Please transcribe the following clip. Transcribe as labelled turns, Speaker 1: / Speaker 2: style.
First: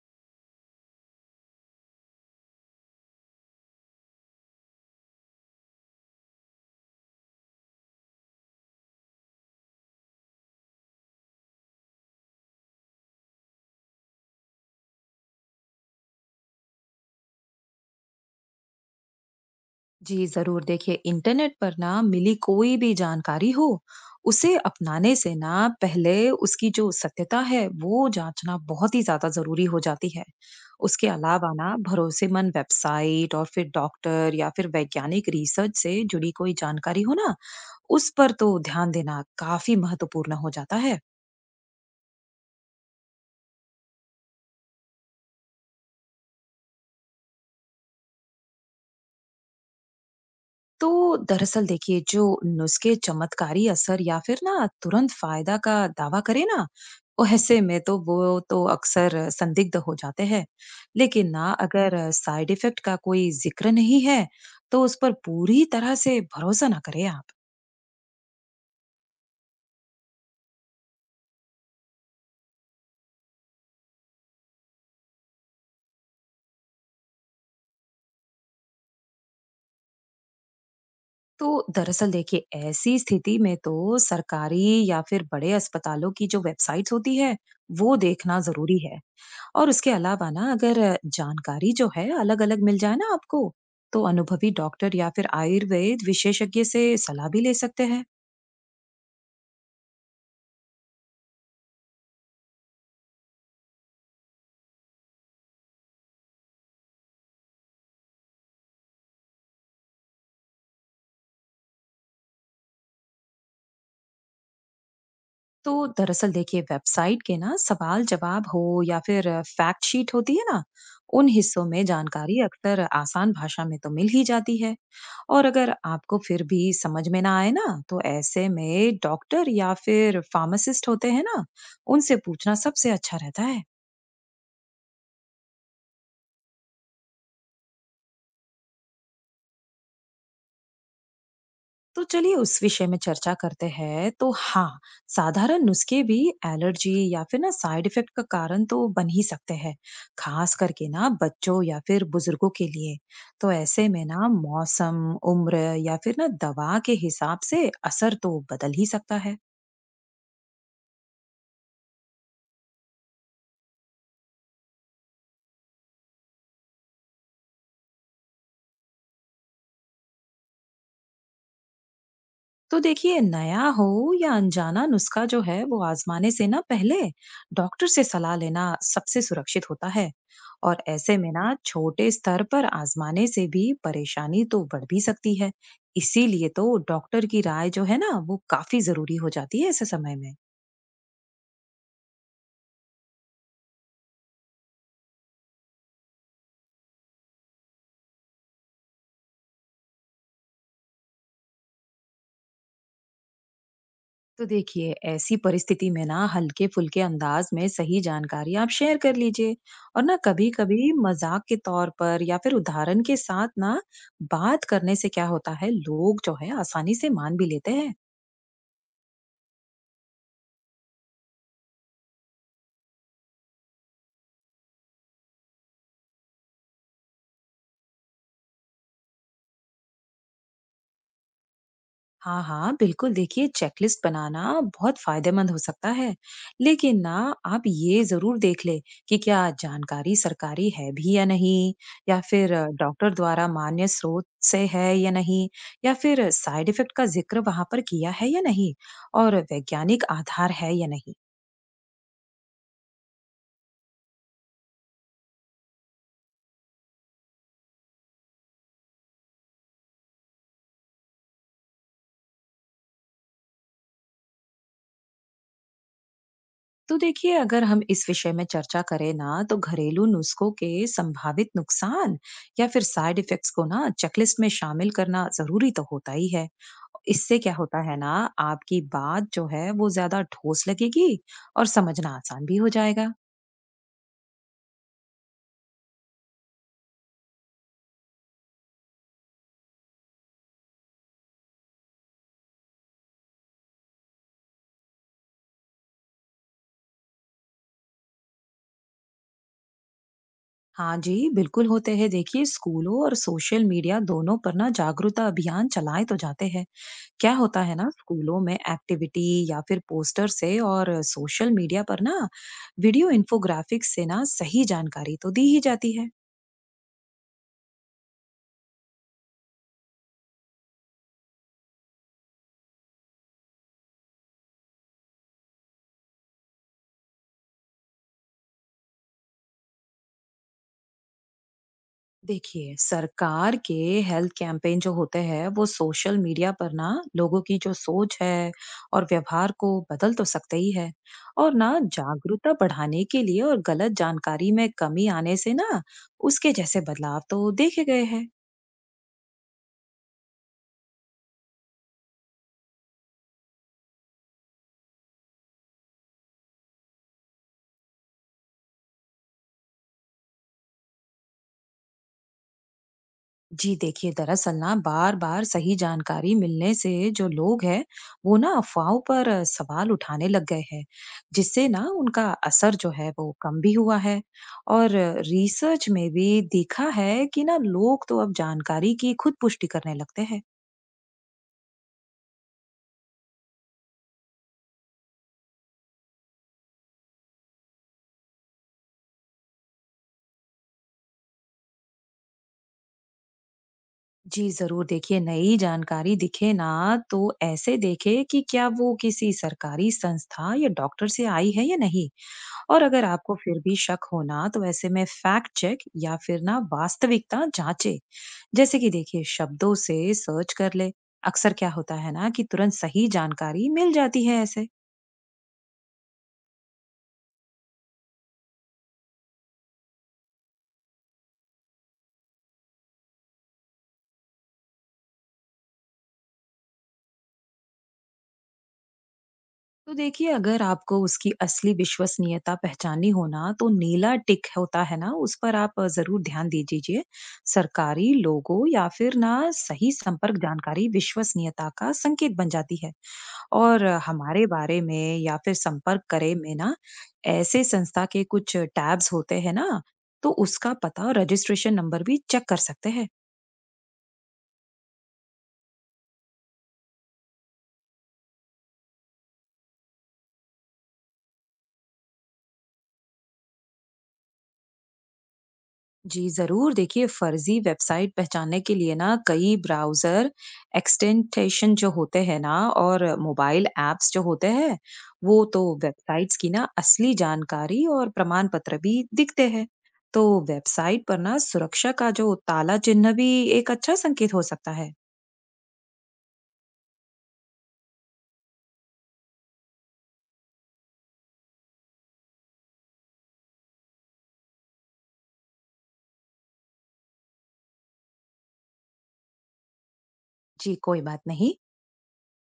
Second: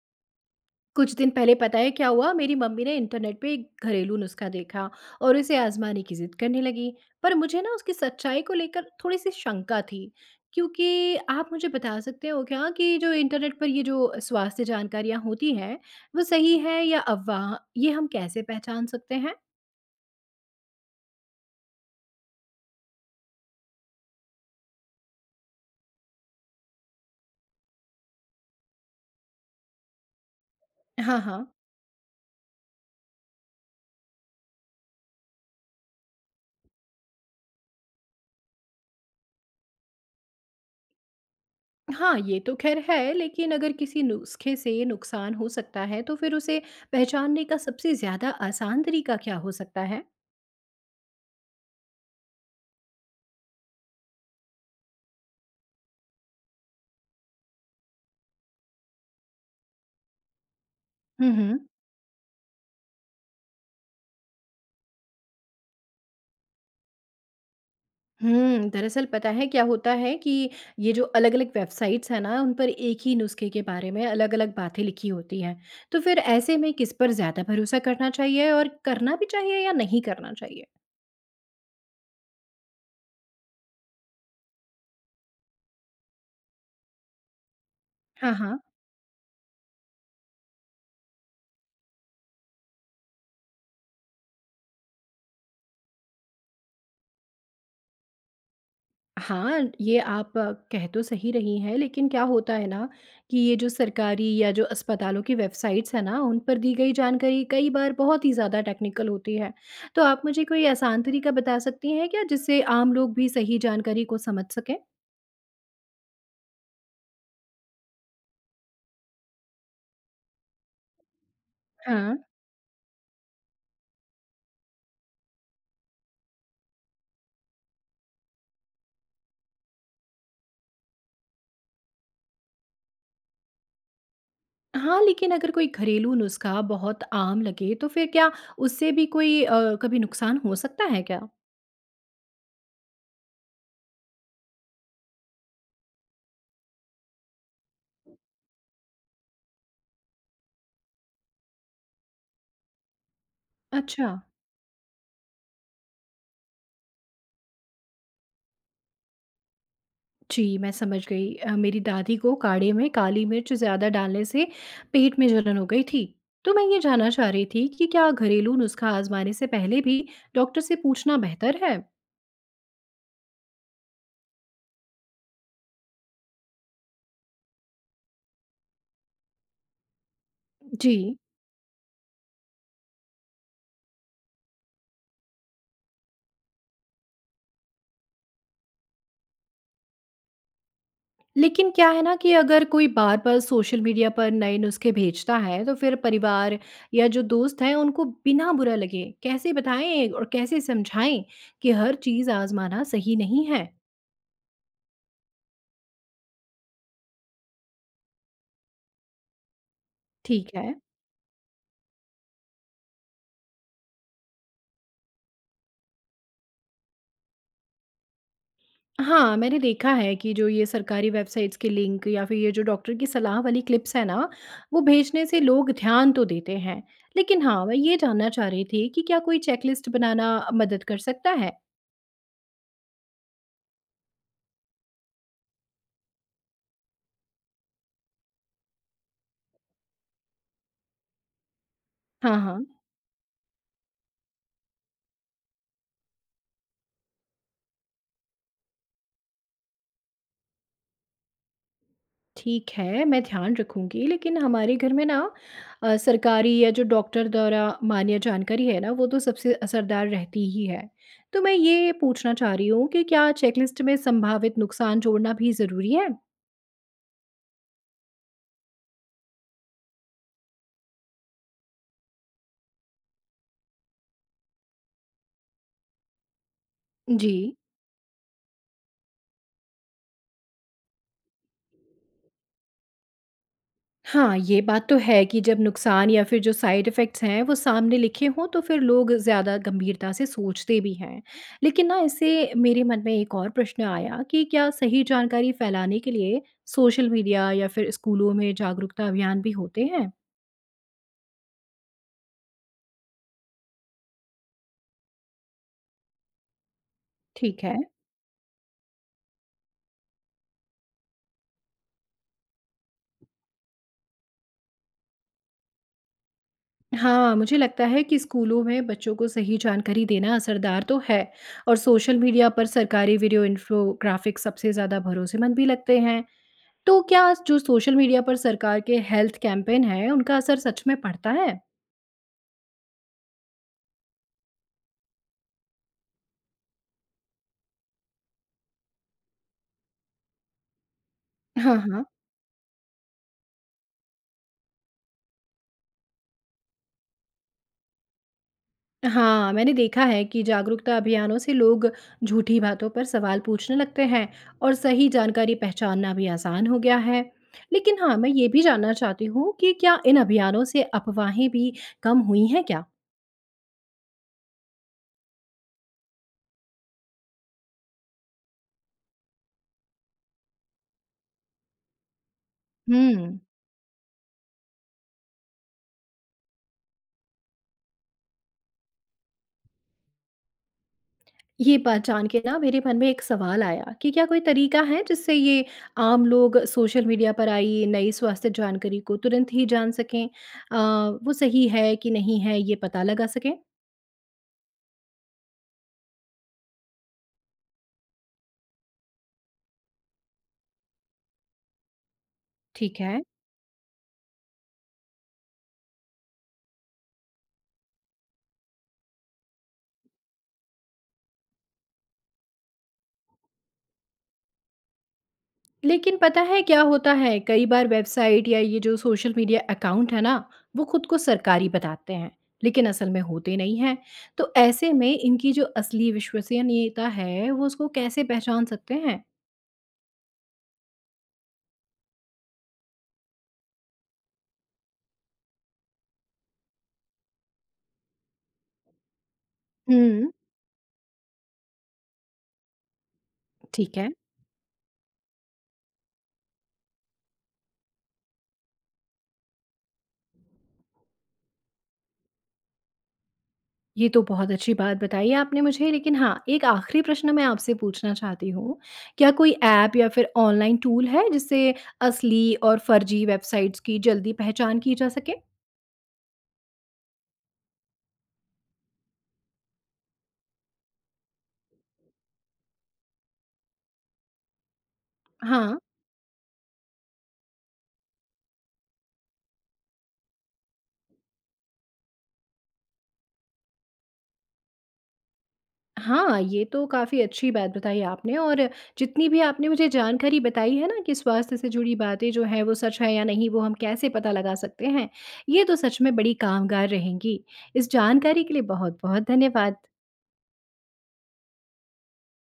Speaker 1: कुछ दिन पहले पता है क्या हुआ। मेरी मम्मी ने इंटरनेट पे एक घरेलू नुस्खा देखा और उसे आजमाने की जिद करने लगी। पर मुझे ना उसकी सच्चाई को लेकर थोड़ी सी शंका थी। क्योंकि आप मुझे बता सकते हो क्या कि जो इंटरनेट पर ये जो स्वास्थ्य जानकारियाँ होती हैं, वो सही है या अफवाह, ये हम कैसे पहचान सकते हैं।
Speaker 2: जी जरूर। देखिए इंटरनेट पर ना मिली कोई भी जानकारी हो, उसे अपनाने से ना पहले उसकी जो सत्यता है वो जांचना बहुत ही ज्यादा जरूरी हो जाती है। उसके
Speaker 1: हाँ हाँ।
Speaker 2: अलावा ना भरोसेमंद वेबसाइट और फिर डॉक्टर या फिर वैज्ञानिक रिसर्च से जुड़ी कोई जानकारी हो ना, उस पर तो ध्यान देना काफी महत्वपूर्ण हो जाता है।
Speaker 1: हाँ, ये तो खैर है, लेकिन अगर किसी नुस्खे से नुकसान हो सकता है तो फिर उसे पहचानने का सबसे ज्यादा आसान तरीका क्या हो सकता है।
Speaker 2: तो दरअसल देखिए, जो नुस्खे चमत्कारी असर या फिर ना तुरंत फायदा का दावा करे ना, वो ऐसे में तो वो तो अक्सर संदिग्ध हो जाते हैं। लेकिन ना,
Speaker 1: हम्म।
Speaker 2: अगर साइड इफेक्ट का कोई जिक्र नहीं है, तो उस पर पूरी तरह से भरोसा ना करें आप।
Speaker 1: दरअसल पता है क्या होता है कि ये जो अलग-अलग वेबसाइट्स हैं ना, उन पर एक ही नुस्खे के बारे में अलग-अलग बातें लिखी होती हैं। तो फिर ऐसे में किस पर ज़्यादा भरोसा करना चाहिए, और करना भी चाहिए या नहीं करना चाहिए?
Speaker 2: तो दरअसल देखिए, ऐसी स्थिति में तो सरकारी या फिर बड़े अस्पतालों की जो वेबसाइट्स होती है, वो
Speaker 1: हाँ,
Speaker 2: देखना
Speaker 1: हाँ।
Speaker 2: जरूरी है। और उसके अलावा ना, अगर जानकारी जो है अलग-अलग मिल जाए ना आपको, तो अनुभवी डॉक्टर या फिर आयुर्वेद विशेषज्ञ से सलाह भी ले सकते हैं।
Speaker 1: हाँ, ये आप कह तो सही रही हैं, लेकिन क्या होता है ना कि ये जो सरकारी या जो अस्पतालों की वेबसाइट्स हैं ना, उन पर दी गई जानकारी कई बार बहुत ही ज़्यादा टेक्निकल होती है। तो आप मुझे कोई आसान तरीका बता सकती हैं क्या जिससे आम लोग भी सही जानकारी को समझ सकें?
Speaker 2: तो दरअसल देखिए, वेबसाइट के ना सवाल जवाब हो या फिर फैक्ट शीट होती है ना, उन हिस्सों में
Speaker 1: हाँ।
Speaker 2: जानकारी अक्सर आसान भाषा में तो मिल ही जाती है। और अगर आपको फिर भी समझ में ना आए ना, तो ऐसे में डॉक्टर या फिर फार्मासिस्ट होते हैं ना, उनसे पूछना सबसे अच्छा रहता है।
Speaker 1: हाँ, लेकिन अगर कोई घरेलू नुस्खा बहुत आम लगे तो फिर क्या उससे भी कोई कभी नुकसान हो सकता है क्या?
Speaker 2: तो चलिए, उस विषय में चर्चा करते हैं। तो हाँ, साधारण नुस्खे भी एलर्जी या फिर ना साइड इफेक्ट का कारण तो बन ही सकते हैं, खास करके ना बच्चों या फिर बुजुर्गों के लिए। तो ऐसे में
Speaker 1: अच्छा।
Speaker 2: ना, मौसम, उम्र या फिर ना दवा के हिसाब से असर तो बदल ही सकता है।
Speaker 1: जी, मैं समझ गई। मेरी दादी को काढ़े में काली मिर्च ज़्यादा डालने से पेट में जलन हो गई थी। तो मैं ये जानना चाह रही थी कि क्या घरेलू नुस्खा आजमाने से पहले भी डॉक्टर से पूछना बेहतर है?
Speaker 2: तो देखिए, नया हो या अनजाना नुस्खा जो है वो आजमाने से ना पहले डॉक्टर से सलाह लेना सबसे सुरक्षित होता है। और
Speaker 1: जी।
Speaker 2: ऐसे में ना छोटे स्तर पर आजमाने से भी परेशानी तो बढ़ भी सकती है। इसीलिए तो डॉक्टर की राय जो है ना, वो काफी जरूरी हो जाती है ऐसे समय में।
Speaker 1: लेकिन क्या है ना कि अगर कोई बार-बार सोशल मीडिया पर नए नुस्खे भेजता है, तो फिर परिवार या जो दोस्त हैं, उनको बिना बुरा लगे कैसे बताएँ और कैसे समझाएँ कि हर चीज़ आज़माना सही नहीं है?
Speaker 2: तो देखिए, ऐसी परिस्थिति में ना हल्के फुल्के अंदाज में सही जानकारी आप शेयर कर लीजिए। और ना,
Speaker 1: ठीक
Speaker 2: कभी
Speaker 1: है।
Speaker 2: कभी मजाक के तौर पर या फिर उदाहरण के साथ ना बात करने से क्या होता है, लोग जो है आसानी से मान भी लेते हैं।
Speaker 1: हाँ, मैंने देखा है कि जो ये सरकारी वेबसाइट्स के लिंक या फिर ये जो डॉक्टर की सलाह वाली क्लिप्स हैं ना, वो भेजने से लोग ध्यान तो देते हैं। लेकिन हाँ, मैं ये जानना चाह रही थी कि क्या कोई चेकलिस्ट बनाना मदद कर सकता है?
Speaker 2: हाँ हाँ, बिल्कुल। देखिए, चेकलिस्ट बनाना बहुत फायदेमंद हो सकता है। लेकिन ना, आप ये जरूर देख ले कि क्या जानकारी सरकारी है भी या नहीं, या
Speaker 1: हाँ,
Speaker 2: फिर
Speaker 1: हाँ।
Speaker 2: डॉक्टर द्वारा मान्य स्रोत से है या नहीं, या फिर साइड इफेक्ट का जिक्र वहां पर किया है या नहीं, और वैज्ञानिक आधार है या नहीं।
Speaker 1: ठीक है, मैं ध्यान रखूँगी, लेकिन हमारे घर में ना सरकारी या जो डॉक्टर द्वारा मान्य जानकारी है ना, वो तो सबसे असरदार रहती ही है। तो मैं ये पूछना चाह रही हूँ कि क्या चेकलिस्ट में संभावित नुकसान जोड़ना भी ज़रूरी है?
Speaker 2: तो देखिए, अगर हम इस विषय में चर्चा करें ना, तो घरेलू नुस्खों के संभावित नुकसान या फिर साइड इफेक्ट्स को ना चेकलिस्ट में शामिल करना जरूरी तो होता ही है।
Speaker 1: जी।
Speaker 2: इससे क्या होता है ना, आपकी बात जो है वो ज्यादा ठोस लगेगी और समझना आसान भी हो जाएगा।
Speaker 1: हाँ, ये बात तो है कि जब नुकसान या फिर जो साइड इफ़ेक्ट्स हैं, वो सामने लिखे हों, तो फिर लोग ज़्यादा गंभीरता से सोचते भी हैं। लेकिन ना, इससे मेरे मन में एक और प्रश्न आया कि क्या सही जानकारी फैलाने के लिए सोशल मीडिया या फिर स्कूलों में जागरूकता अभियान भी होते हैं?
Speaker 2: हाँ जी, बिल्कुल होते हैं। देखिए, स्कूलों और सोशल मीडिया दोनों पर ना जागरूकता अभियान चलाए तो जाते हैं। क्या होता
Speaker 1: ठीक
Speaker 2: है
Speaker 1: है।
Speaker 2: ना, स्कूलों में एक्टिविटी या फिर पोस्टर से, और सोशल मीडिया पर ना वीडियो इन्फोग्राफिक्स से ना सही जानकारी तो दी ही जाती है।
Speaker 1: हाँ, मुझे लगता है कि स्कूलों में बच्चों को सही जानकारी देना असरदार तो है, और सोशल मीडिया पर सरकारी वीडियो इन्फोग्राफिक्स सबसे ज़्यादा भरोसेमंद भी लगते हैं। तो क्या जो सोशल मीडिया पर सरकार के हेल्थ कैंपेन हैं, उनका असर सच में पड़ता है?
Speaker 2: देखिए, सरकार के हेल्थ कैंपेन जो होते हैं वो सोशल मीडिया पर ना लोगों की जो सोच है और व्यवहार को बदल तो सकते ही है। और ना,
Speaker 1: हाँ, हाँ।
Speaker 2: जागरूकता बढ़ाने के लिए और गलत जानकारी में कमी आने से ना उसके जैसे बदलाव तो देखे गए हैं।
Speaker 1: हाँ, मैंने देखा है कि जागरूकता अभियानों से लोग झूठी बातों पर सवाल पूछने लगते हैं और सही जानकारी पहचानना भी आसान हो गया है। लेकिन हाँ, मैं ये भी जानना चाहती हूँ कि क्या इन अभियानों से अफवाहें भी कम हुई हैं क्या?
Speaker 2: जी देखिए, दरअसल ना बार बार सही जानकारी मिलने से जो लोग हैं वो ना अफवाहों पर सवाल उठाने लग गए हैं, जिससे ना उनका असर जो है वो
Speaker 1: हम्म।
Speaker 2: कम भी हुआ है। और रिसर्च में भी देखा है कि ना लोग तो अब जानकारी की खुद पुष्टि करने लगते हैं।
Speaker 1: ये बात जान के ना मेरे मन में एक सवाल आया कि क्या कोई तरीका है जिससे ये आम लोग सोशल मीडिया पर आई नई स्वास्थ्य जानकारी को तुरंत ही जान सकें, वो सही है कि नहीं है ये पता लगा सकें।
Speaker 2: जी जरूर। देखिए, नई जानकारी दिखे ना, तो ऐसे देखे कि क्या वो किसी सरकारी संस्था या डॉक्टर से आई है या नहीं। और
Speaker 1: ठीक
Speaker 2: अगर
Speaker 1: है।
Speaker 2: आपको फिर भी शक हो ना, तो ऐसे में फैक्ट चेक या फिर ना वास्तविकता जांचे। जैसे कि देखिए, शब्दों से सर्च कर ले। अक्सर क्या होता है ना कि तुरंत सही जानकारी मिल जाती है ऐसे।
Speaker 1: लेकिन पता है क्या होता है, कई बार वेबसाइट या ये जो सोशल मीडिया अकाउंट है ना, वो खुद को सरकारी बताते हैं लेकिन असल में होते नहीं हैं। तो ऐसे में इनकी जो असली विश्वसनीयता है वो उसको कैसे पहचान सकते हैं।
Speaker 2: तो देखिए, अगर आपको उसकी असली विश्वसनीयता पहचाननी हो ना, तो नीला टिक होता है ना उस पर आप जरूर ध्यान दे दीजिए। सरकारी लोगो या फिर ना सही
Speaker 1: हम्म।
Speaker 2: संपर्क जानकारी विश्वसनीयता का संकेत बन जाती है। और
Speaker 1: ठीक है।
Speaker 2: हमारे बारे में या फिर संपर्क करे में ना ऐसे संस्था के कुछ टैब्स होते हैं ना, तो उसका पता और रजिस्ट्रेशन नंबर भी चेक कर सकते हैं।
Speaker 1: ये तो बहुत अच्छी बात बताई आपने मुझे, लेकिन हाँ, एक आखिरी प्रश्न मैं आपसे पूछना चाहती हूँ। क्या कोई ऐप या फिर ऑनलाइन टूल है जिससे असली और फर्जी वेबसाइट्स की जल्दी पहचान की जा सके?
Speaker 2: जी जरूर। देखिए, फर्जी वेबसाइट पहचानने के लिए ना कई ब्राउजर एक्सटेंटेशन जो होते हैं ना और मोबाइल एप्स जो होते हैं, वो तो
Speaker 1: हाँ।
Speaker 2: वेबसाइट्स की ना असली जानकारी और प्रमाण पत्र भी दिखते हैं। तो वेबसाइट पर ना सुरक्षा का जो ताला चिन्ह भी एक अच्छा संकेत हो सकता है।
Speaker 1: हाँ, ये तो काफ़ी अच्छी बात बताई आपने। और जितनी भी आपने मुझे जानकारी बताई है ना कि स्वास्थ्य से जुड़ी बातें जो हैं वो सच है या नहीं वो हम कैसे पता लगा सकते हैं, ये तो सच में बड़ी कामगार रहेंगी। इस जानकारी के लिए बहुत-बहुत धन्यवाद।
Speaker 2: जी, कोई बात नहीं।